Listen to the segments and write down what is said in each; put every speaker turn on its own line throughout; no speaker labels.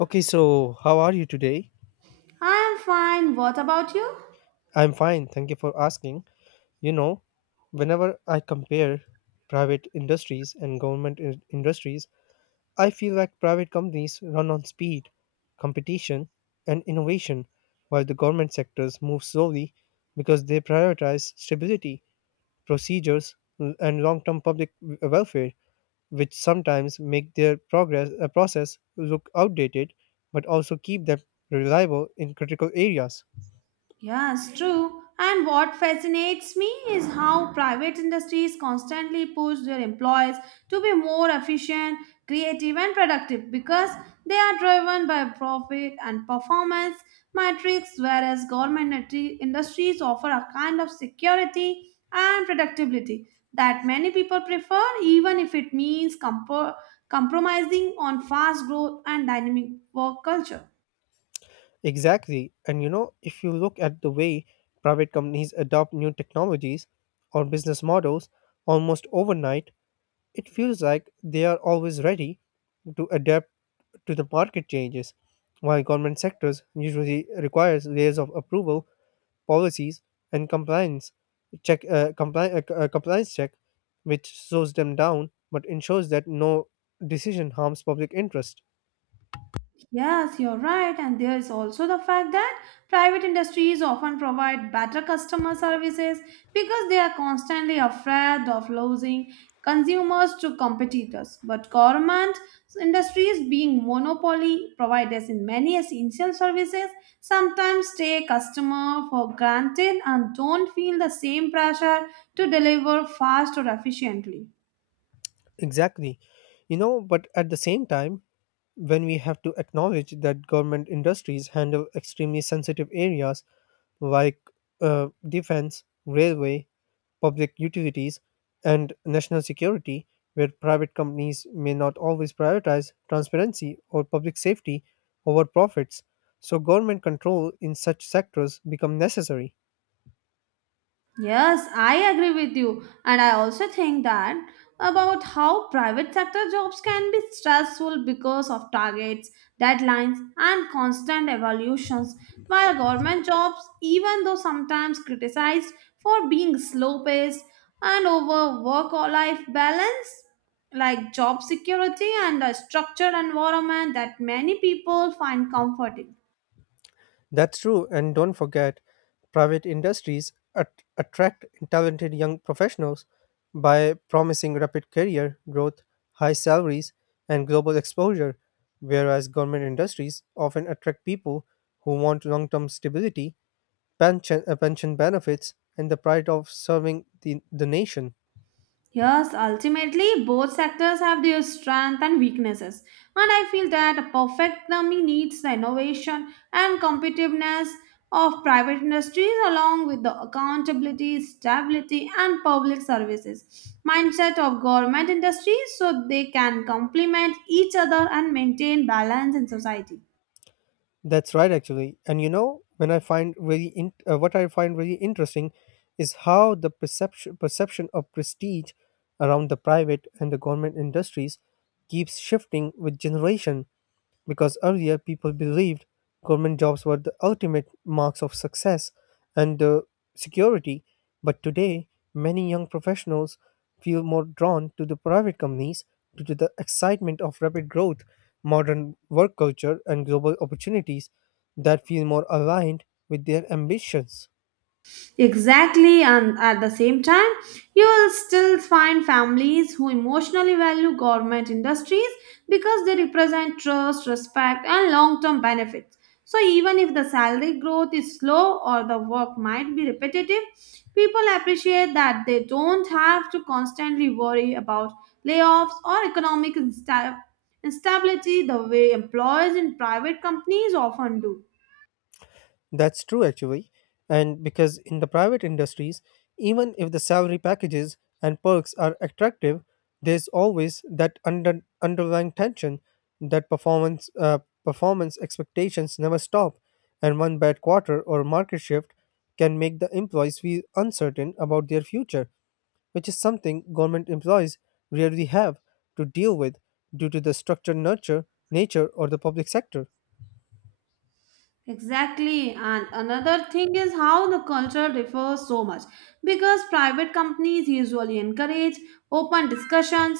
Okay, so how are you today?
I'm fine. What about you?
I'm fine, thank you for asking. You know, whenever I compare private industries and industries, I feel like private companies run on speed, competition, and innovation, while the government sectors move slowly because they prioritize stability, procedures, and long-term public welfare, which sometimes make their progress process look outdated, but also keep them reliable in critical areas.
Yes, true. And what fascinates me is how private industries constantly push their employees to be more efficient, creative, and productive because they are driven by profit and performance metrics, whereas industries offer a kind of security and predictability that many people prefer, even if it means compromising on fast growth and dynamic work culture.
Exactly. And you know, if you look at the way private companies adopt new technologies or business models almost overnight, it feels like they are always ready to adapt to the market changes, while government sectors usually requires layers of approval, policies, and compliance check, which slows them down but ensures that no decision harms public interest.
Yes, you're right. And there is also the fact that private industries often provide better customer services because they are constantly afraid of losing consumers to competitors. But government industries, being monopoly providers in many essential services, sometimes take customer for granted and don't feel the same pressure to deliver fast or efficiently.
Exactly. You know, but at the same time, when we have to acknowledge that government industries handle extremely sensitive areas like defense, railway, public utilities, and national security, where private companies may not always prioritize transparency or public safety over profits. So, government control in such sectors become necessary.
Yes, I agree with you. And I also think that about how private sector jobs can be stressful because of targets, deadlines, and constant evaluations, while government jobs, even though sometimes criticized for being slow paced and over work or life balance, like job security and a structured environment that many people find comforting.
That's true, and don't forget, private industries attract talented young professionals by promising rapid career growth, high salaries, and global exposure, whereas government industries often attract people who want long term stability, pension benefits, and the pride of serving the nation.
Yes, ultimately, both sectors have their strengths and weaknesses, and I feel that a perfect economy needs the innovation and competitiveness of private industries along with the accountability, stability, and public services mindset of government industries so they can complement each other and maintain balance in society.
That's right, actually. And you know, when I find really in, what I find really interesting is how the perception of prestige around the private and the government industries keeps shifting with generation because earlier people believed government jobs were the ultimate marks of success and security. But today, many young professionals feel more drawn to the private companies due to the excitement of rapid growth, modern work culture, and global opportunities that feel more aligned with their ambitions.
Exactly, and at the same time, you will still find families who emotionally value government industries because they represent trust, respect, and long term benefits. So, even if the salary growth is slow or the work might be repetitive, people appreciate that they don't have to constantly worry about layoffs or economic instability the way employees in private companies often do.
That's true, actually. And because in the private industries, even if the salary packages and perks are attractive, there's always that underlying tension that performance expectations never stop, and one bad quarter or market shift can make the employees feel uncertain about their future, which is something government employees rarely have to deal with due to the nature, or the public sector.
Exactly, and another thing is how the culture differs so much because private companies usually encourage open discussions,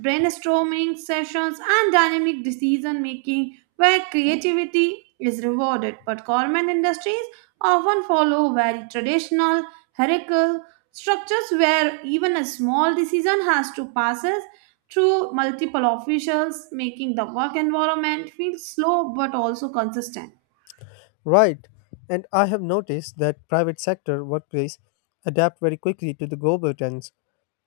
brainstorming sessions, and dynamic decision making where creativity is rewarded. But government industries often follow very traditional, hierarchical structures where even a small decision has to pass through multiple officials, making the work environment feel slow but also consistent.
Right. And I have noticed that private sector workplace adapt very quickly to the global trends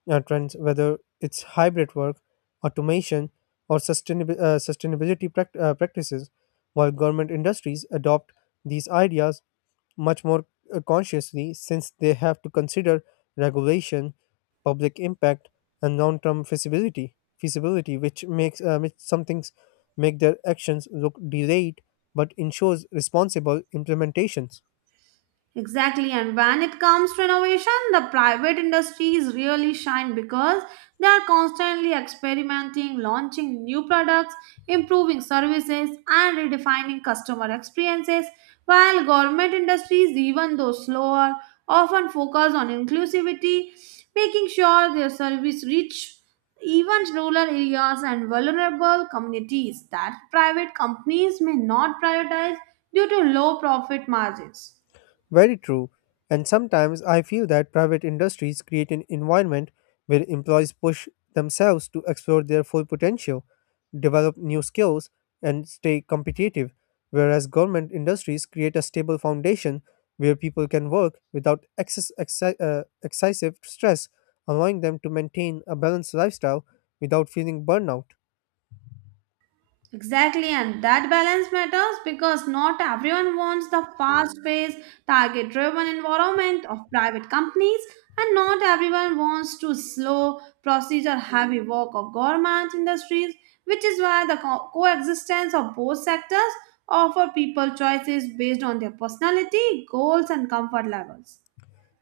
uh, trends, whether it's hybrid work, automation, or practices, while government industries adopt these ideas much more consciously since they have to consider regulation, public impact, and long-term feasibility. Feasibility, which makes which some things make their actions look delayed, but ensures responsible implementations.
Exactly, and when it comes to innovation, the private industries really shine because they are constantly experimenting, launching new products, improving services, and redefining customer experiences, while government industries, even though slower, often focus on inclusivity, making sure their service reach even rural areas and vulnerable communities that private companies may not prioritize due to low profit margins.
Very true. And sometimes I feel that private industries create an environment where employees push themselves to explore their full potential, develop new skills, and stay competitive, whereas government industries create a stable foundation where people can work without excessive stress, allowing them to maintain a balanced lifestyle without feeling burnout.
Exactly, and that balance matters because not everyone wants the fast paced, target driven environment of private companies, and not everyone wants to slow, procedure heavy work of government industries, which is why the coexistence of both sectors offer people choices based on their personality, goals, and comfort levels.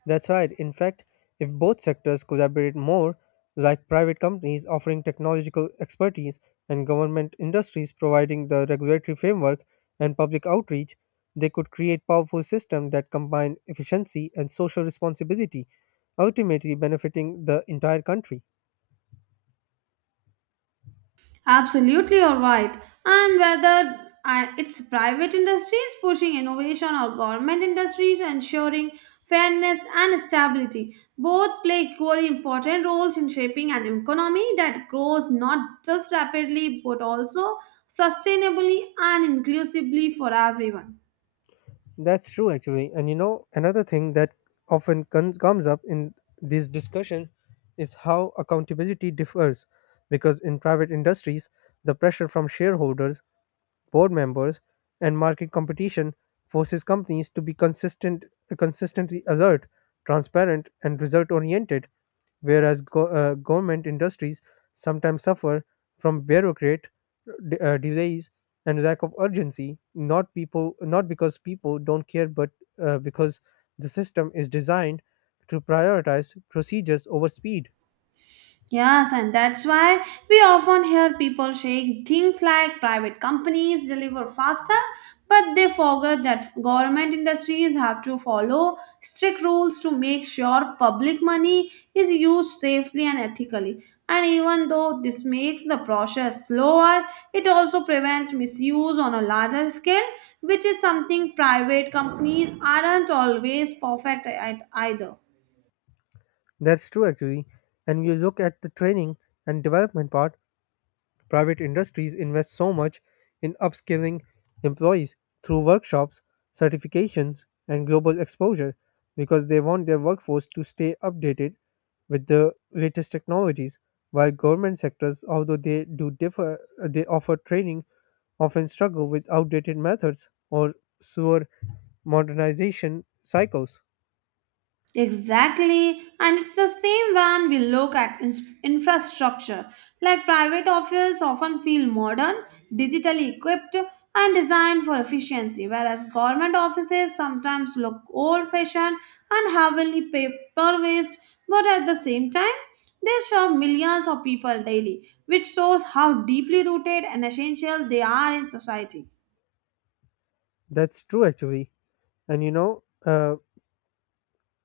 That's right. In fact, if both sectors collaborate more, like private companies offering technological expertise and government industries providing the regulatory framework and public outreach, they could create powerful systems that combine efficiency and social responsibility, ultimately benefiting the entire country.
Absolutely, alright. And it's private industries pushing innovation or government industries ensuring fairness and stability, both play equally important roles in shaping an economy that grows not just rapidly but also sustainably and inclusively for everyone.
That's true, actually. And you know, another thing that often comes up in these discussions is how accountability differs. Because in private industries, the pressure from shareholders board members, and market competition forces companies to be consistently alert, transparent, and result oriented, whereas government industries sometimes suffer from delays and lack of urgency, not people, not because people don't care, but because the system is designed to prioritize procedures over speed.
Yes, and that's why we often hear people saying things like private companies deliver faster, but they forget that government industries have to follow strict rules to make sure public money is used safely and ethically. And even though this makes the process slower, it also prevents misuse on a larger scale, which is something private companies aren't always perfect at either.
That's true, actually. And you look at the training and development part, private industries invest so much in upskilling employees through workshops, certifications, and global exposure because they want their workforce to stay updated with the latest technologies while government sectors although they do differ they offer training often struggle with outdated methods or slower modernization cycles.
Exactly, and it's the same when we look at infrastructure. Like private office often feel modern, digitally equipped, and designed for efficiency, whereas government offices sometimes look old fashioned and heavily paper based, but at the same time, they serve millions of people daily, which shows how deeply rooted and essential they are in society.
that's true actually and you know uh,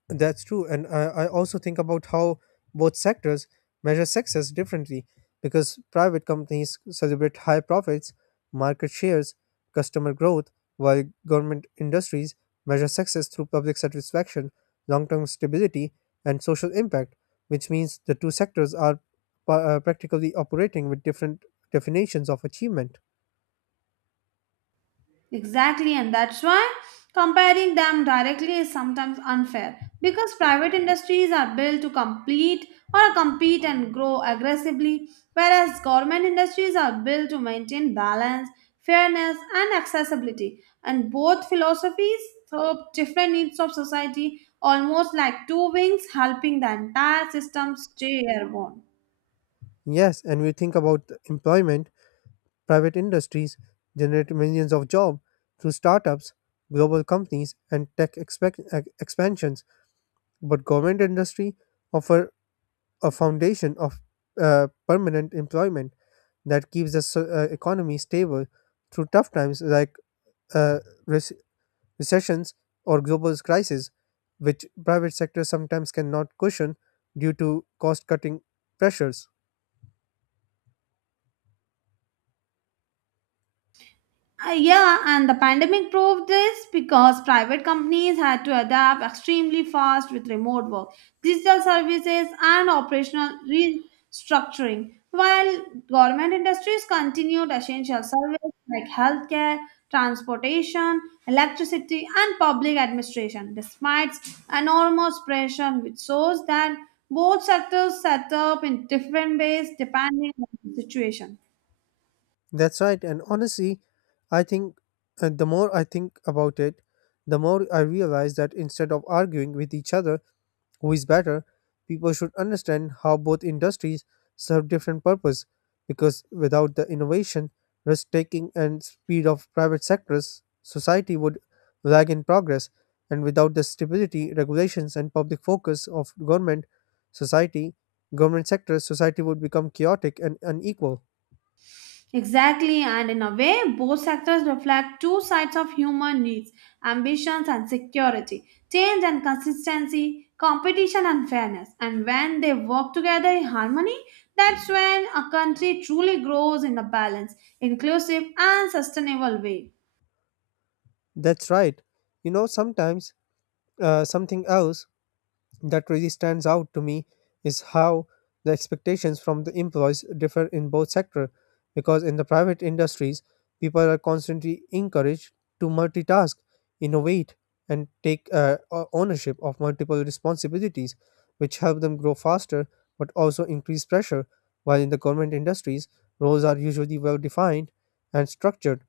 That's true. And I also think about how both sectors measure success differently because private companies celebrate high profits, market shares, customer growth, while government industries measure success through public satisfaction, long term stability, and social impact, which means the two sectors are practically operating with different definitions of achievement.
Exactly, and that's why comparing them directly is sometimes unfair because private industries are built to compete and grow aggressively, whereas government industries are built to maintain balance, fairness, and accessibility. And both philosophies serve different needs of society, almost like two wings helping the entire system stay airborne.
Yes, and we think about employment. Private industries generate millions of jobs through startups, global companies, and expansions, but government industry offer a foundation of permanent employment that keeps the economy stable through tough times like uh, rec- recessions or global crises, which private sector sometimes cannot cushion due to cost-cutting pressures.
Yeah, and the pandemic proved this because private companies had to adapt extremely fast with remote work, digital services, and operational restructuring, while government industries continued essential services like healthcare, transportation, electricity, and public administration, despite enormous pressure, which shows that both sectors set up in different ways depending on the situation.
That's right. And honestly, I think the more I think about it, the more I realize that instead of arguing with each other who is better, people should understand how both industries serve different purpose because without the innovation, risk taking and speed of private sectors, society would lag in progress and without the stability, regulations and public focus of society, government sectors, society would become chaotic and unequal.
Exactly, and in a way, both sectors reflect two sides of human needs ambitions and security, change and consistency, competition and fairness. And when they work together in harmony, that's when a country truly grows in a balanced, inclusive, and sustainable way.
That's right. You know, sometimes something else that really stands out to me is how the expectations from the employees differ in both sectors because in the private industries people are constantly encouraged to multitask innovate and take ownership of multiple responsibilities which help them grow faster but also increase pressure while in the government industries roles are usually well defined and structured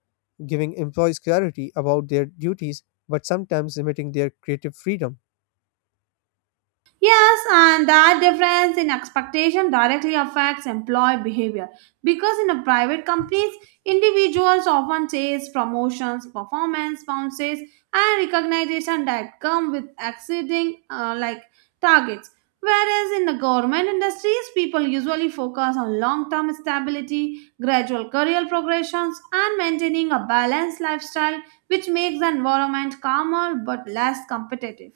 giving employees clarity about their duties but sometimes limiting their creative freedom.
Yes, and that difference in expectation directly affects employee behavior because in a private companies, individuals often chase promotions, performance bonuses, and recognition that come with exceeding targets. Whereas in the government industries, people usually focus on long-term stability, gradual career progressions, and maintaining a balanced lifestyle, which makes the environment calmer but less competitive.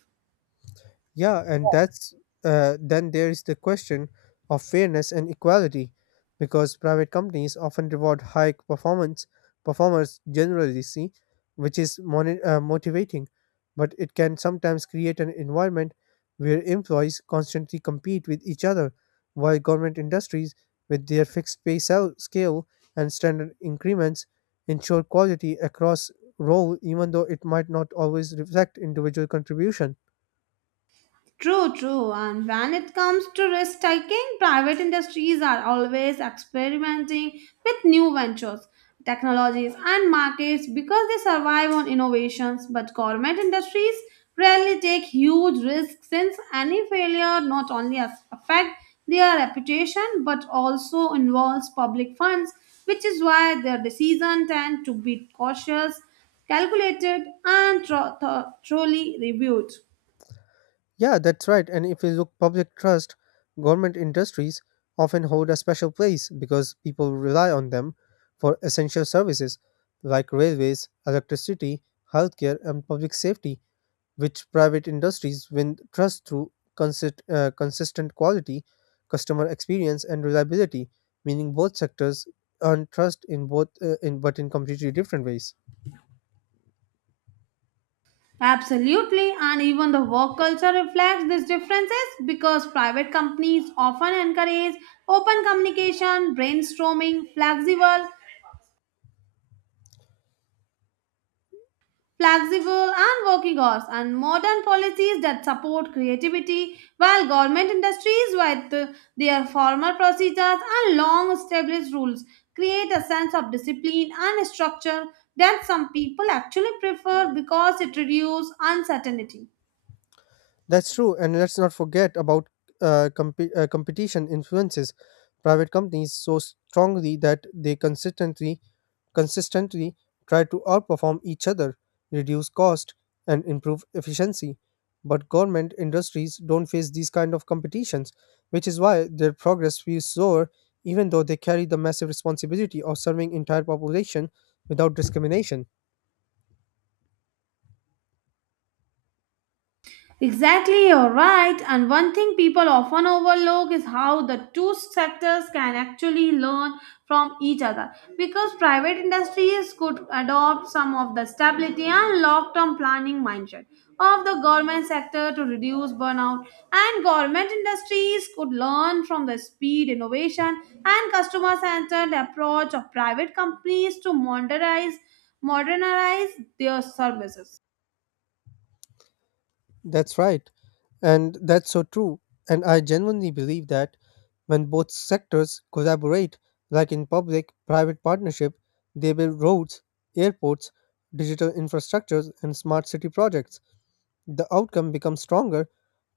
Yeah, and that's Then there is the question of fairness and equality, because private companies often reward high performance performers generally see, which is motivating, but it can sometimes create an environment where employees constantly compete with each other, while government industries, with their fixed scale and standard increments, ensure quality across role, even though it might not always reflect individual contribution.
True. And when it comes to risk taking, private industries are always experimenting with new ventures, technologies, and markets because they survive on innovations. But government industries rarely take huge risks since any failure not only affect their reputation but also involves public funds, which is why their decisions tend to be cautious, calculated, and thoroughly reviewed.
Yeah, that's right. And if you look public trust, government industries often hold a special place because people rely on them for essential services like railways, electricity, healthcare, and public safety, which private industries win trust through consistent quality, customer experience, and reliability, meaning both sectors earn trust in both in but in completely different ways.
Absolutely, and even the work culture reflects these differences because private companies often encourage open communication, brainstorming, flexible and working hours, and modern policies that support creativity, while government industries with their formal procedures and long established rules create a sense of discipline and structure that some people actually prefer because it reduces uncertainty.
That's true, and let's not forget about competition influences private companies so strongly that they consistently try to outperform each other, reduce cost, and improve efficiency. But government industries don't face these kind of competitions, which is why their progress feels slower, even though they carry the massive responsibility of serving entire population without discrimination.
Exactly, you're right. And one thing people often overlook is how the two sectors can actually learn from each other. Because private industries could adopt some of the stability and long term planning mindset of the government sector to reduce burnout, and government industries could learn from the speed, innovation, and customer centered approach of private companies to modernize their services.
That's right. And that's so true. And I genuinely believe that when both sectors collaborate, like in public private partnership, they build roads, airports, digital infrastructures, and smart city projects. The outcome becomes stronger,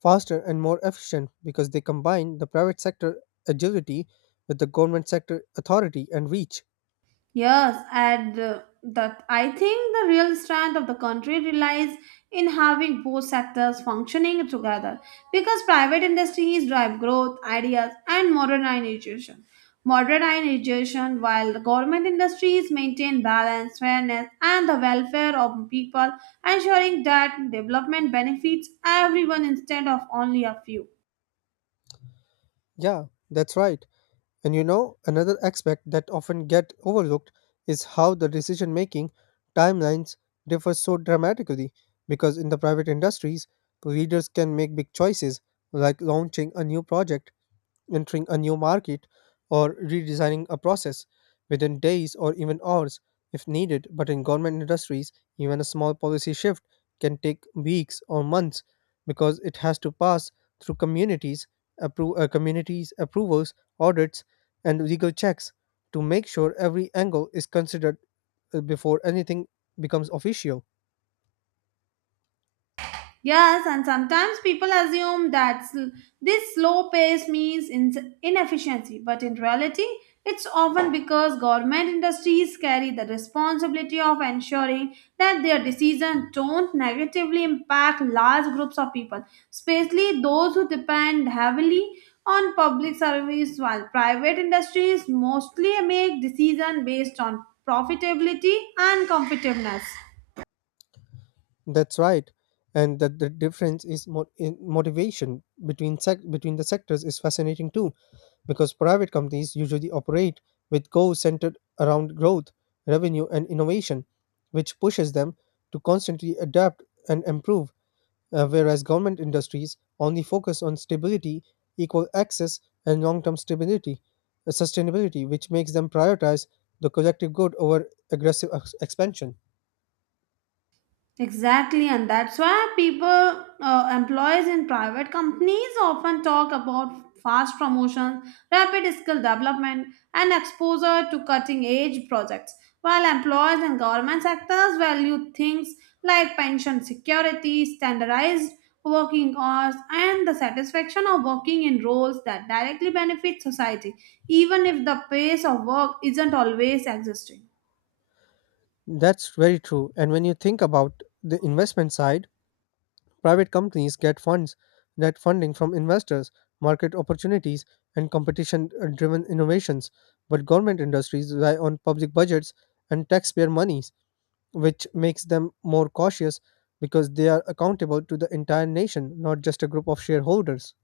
faster, and more efficient because they combine the private sector agility with the government sector authority and reach.
Yes, and that I think the real strength of the country relies in having both sectors functioning together because private industries drive growth, ideas, and modernization, while the government industries maintain balance, fairness, and the welfare of people, ensuring that development benefits everyone instead of only a few.
Yeah, that's right. And you know, another aspect that often get overlooked is how the decision making timelines differ so dramatically because in the private industries, leaders can make big choices like launching a new project entering a new market or redesigning a process within days or even hours if needed. But in government industries, even a small policy shift can take weeks or months because it has to pass through communities approvals, audits, and legal checks to make sure every angle is considered before anything becomes official.
Yes, and sometimes people assume that this slow pace means inefficiency, but in reality, it's often because government industries carry the responsibility of ensuring that their decisions don't negatively impact large groups of people, especially those who depend heavily on public service, while private industries mostly make decisions based on profitability and competitiveness.
That's right. And that the difference is in motivation between the sectors is fascinating too, because private companies usually operate with goals centered around growth, revenue, and innovation, which pushes them to constantly adapt and improve, whereas government industries only focus on stability, equal access, and long-term sustainability, which makes them prioritize the collective good over aggressive expansion.
Exactly, and that's why employees in private companies often talk about fast promotions, rapid skill development, and exposure to cutting edge projects, while employees in government sectors value things like pension security, standardized working hours, and the satisfaction of working in roles that directly benefit society, even if the pace of work isn't always existing.
That's very true. And when you think about the investment side, private companies get funds that funding from investors, market opportunities, and competition driven innovations. But government industries rely on public budgets and taxpayer monies, which makes them more cautious because they are accountable to the entire nation, not just a group of shareholders.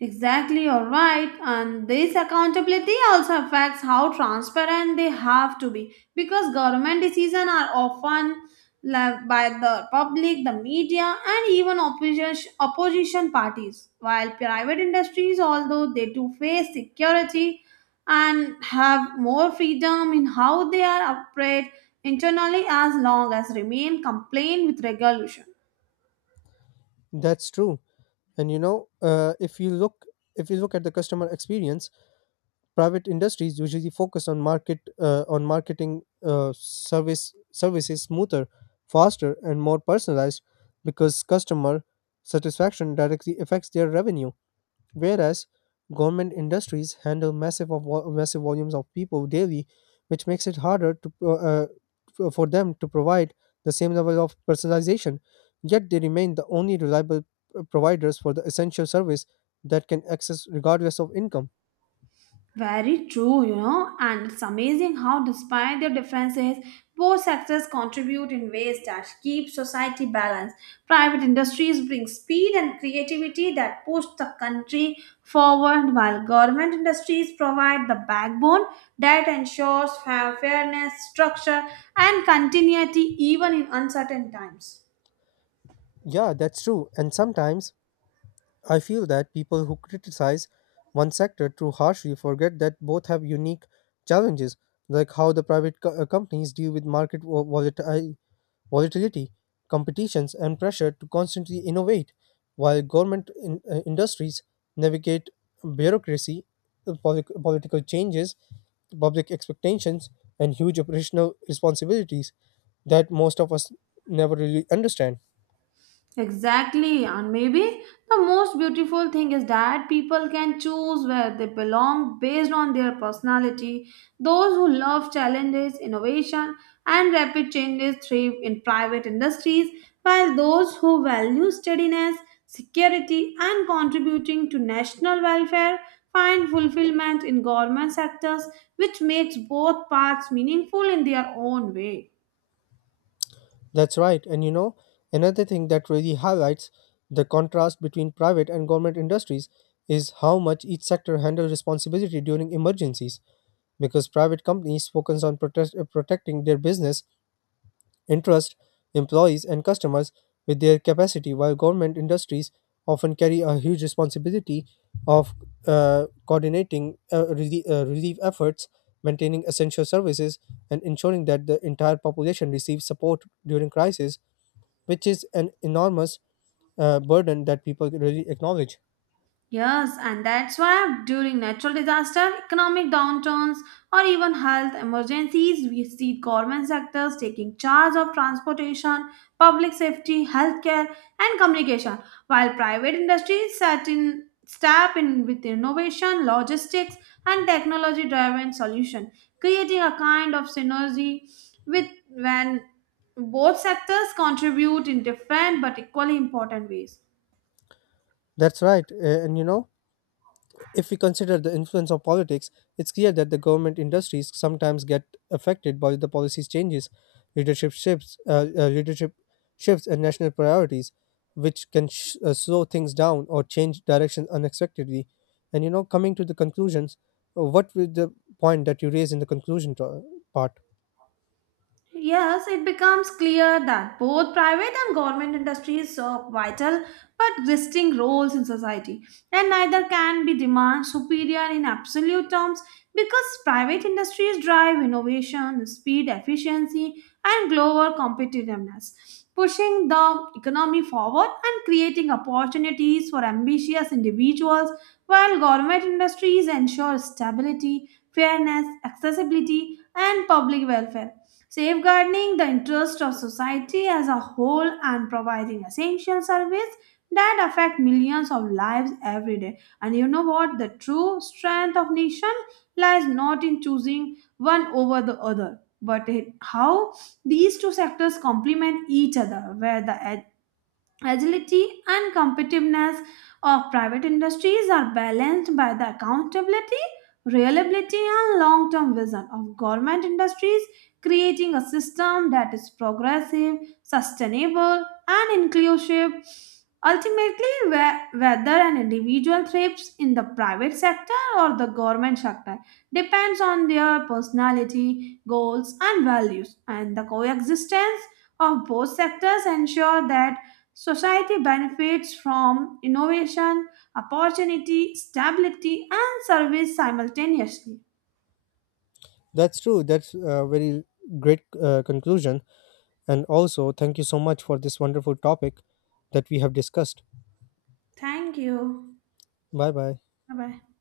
Exactly, you're right. And this accountability also affects how transparent they have to be because government decisions are often led by the public, the media, and even opposition parties. While private industries, although they do face security and have more freedom in how they are operate internally as long as remain compliant with regulation.
That's true. And you know, if you look at the customer experience, private industries usually focus on market on marketing service services smoother, faster, and more personalized because customer satisfaction directly affects their revenue whereas government industries handle massive volumes of people daily, which makes it harder to for them to provide the same level of personalization. Yet they remain the only reliable providers for the essential service that can access regardless of income.
Very true, you know, and it's amazing how, despite their differences, both sectors contribute in ways that keep society balanced. Private industries bring speed and creativity that push the country forward, while government industries provide the backbone that ensures fairness, structure, and continuity even in uncertain times.
Yeah, that's true. And sometimes I feel that people who criticize one sector too harshly forget that both have unique challenges, like how the companies deal with volatility, competitions, and pressure to constantly innovate, while government industries navigate bureaucracy, political changes, public expectations, and huge operational responsibilities that most of us never really understand.
Exactly, and maybe the most beautiful thing is that people can choose where they belong based on their personality. Those who love challenges, innovation, and rapid changes thrive in private industries, while those who value steadiness, security, and contributing to national welfare find fulfillment in government sectors, which makes both paths meaningful in their own way.
That's right. And you know, another thing that really highlights the contrast between private and government industries is how much each sector handles responsibility during emergencies. Because private companies focus on protecting their business, interest, employees, and customers with their capacity, while government industries often carry a huge responsibility of coordinating relief efforts, maintaining essential services, and ensuring that the entire population receives support during crisis which is an enormous burden that people really acknowledge.
Yes, and that's why during natural disaster, economic downturns, or even health emergencies, we see government sectors taking charge of transportation, public safety, healthcare, and communication, while private industries set in step in with innovation, logistics, and technology-driven solution, creating a kind of synergy with when both sectors contribute in different but equally important ways.
That's right. And you know, if we consider the influence of politics, it's clear that the government industries sometimes get affected by the policies changes, leadership shifts, and national priorities, which can slow things down or change direction unexpectedly. And you know, coming to the conclusions, what with the point that you raised in the conclusion part?
Yes, it becomes clear that both private and government industries serve vital but distinct roles in society, and neither can be deemed superior in absolute terms because private industries drive innovation, speed, efficiency, and global competitiveness, pushing the economy forward and creating opportunities for ambitious individuals, while government industries ensure stability, fairness, accessibility, and public welfare safeguarding the interests of society as a whole and providing essential service that affect millions of lives every day. And you know what, the true strength of nation lies not in choosing one over the other but in how these two sectors complement each other where the agility and competitiveness of private industries are balanced by the accountability, reliability, and long term vision of government industries, creating a system that is progressive, sustainable, and inclusive. Ultimately, whether an individual thrives in the private sector or the government sector depends on their personality, goals, and values, and the coexistence of both sectors ensure that society benefits from innovation, opportunity, stability, and service simultaneously.
That's true. That's a very great conclusion. And also, thank you so much for this wonderful topic that we have discussed.
Thank you.
Bye bye.
Bye bye.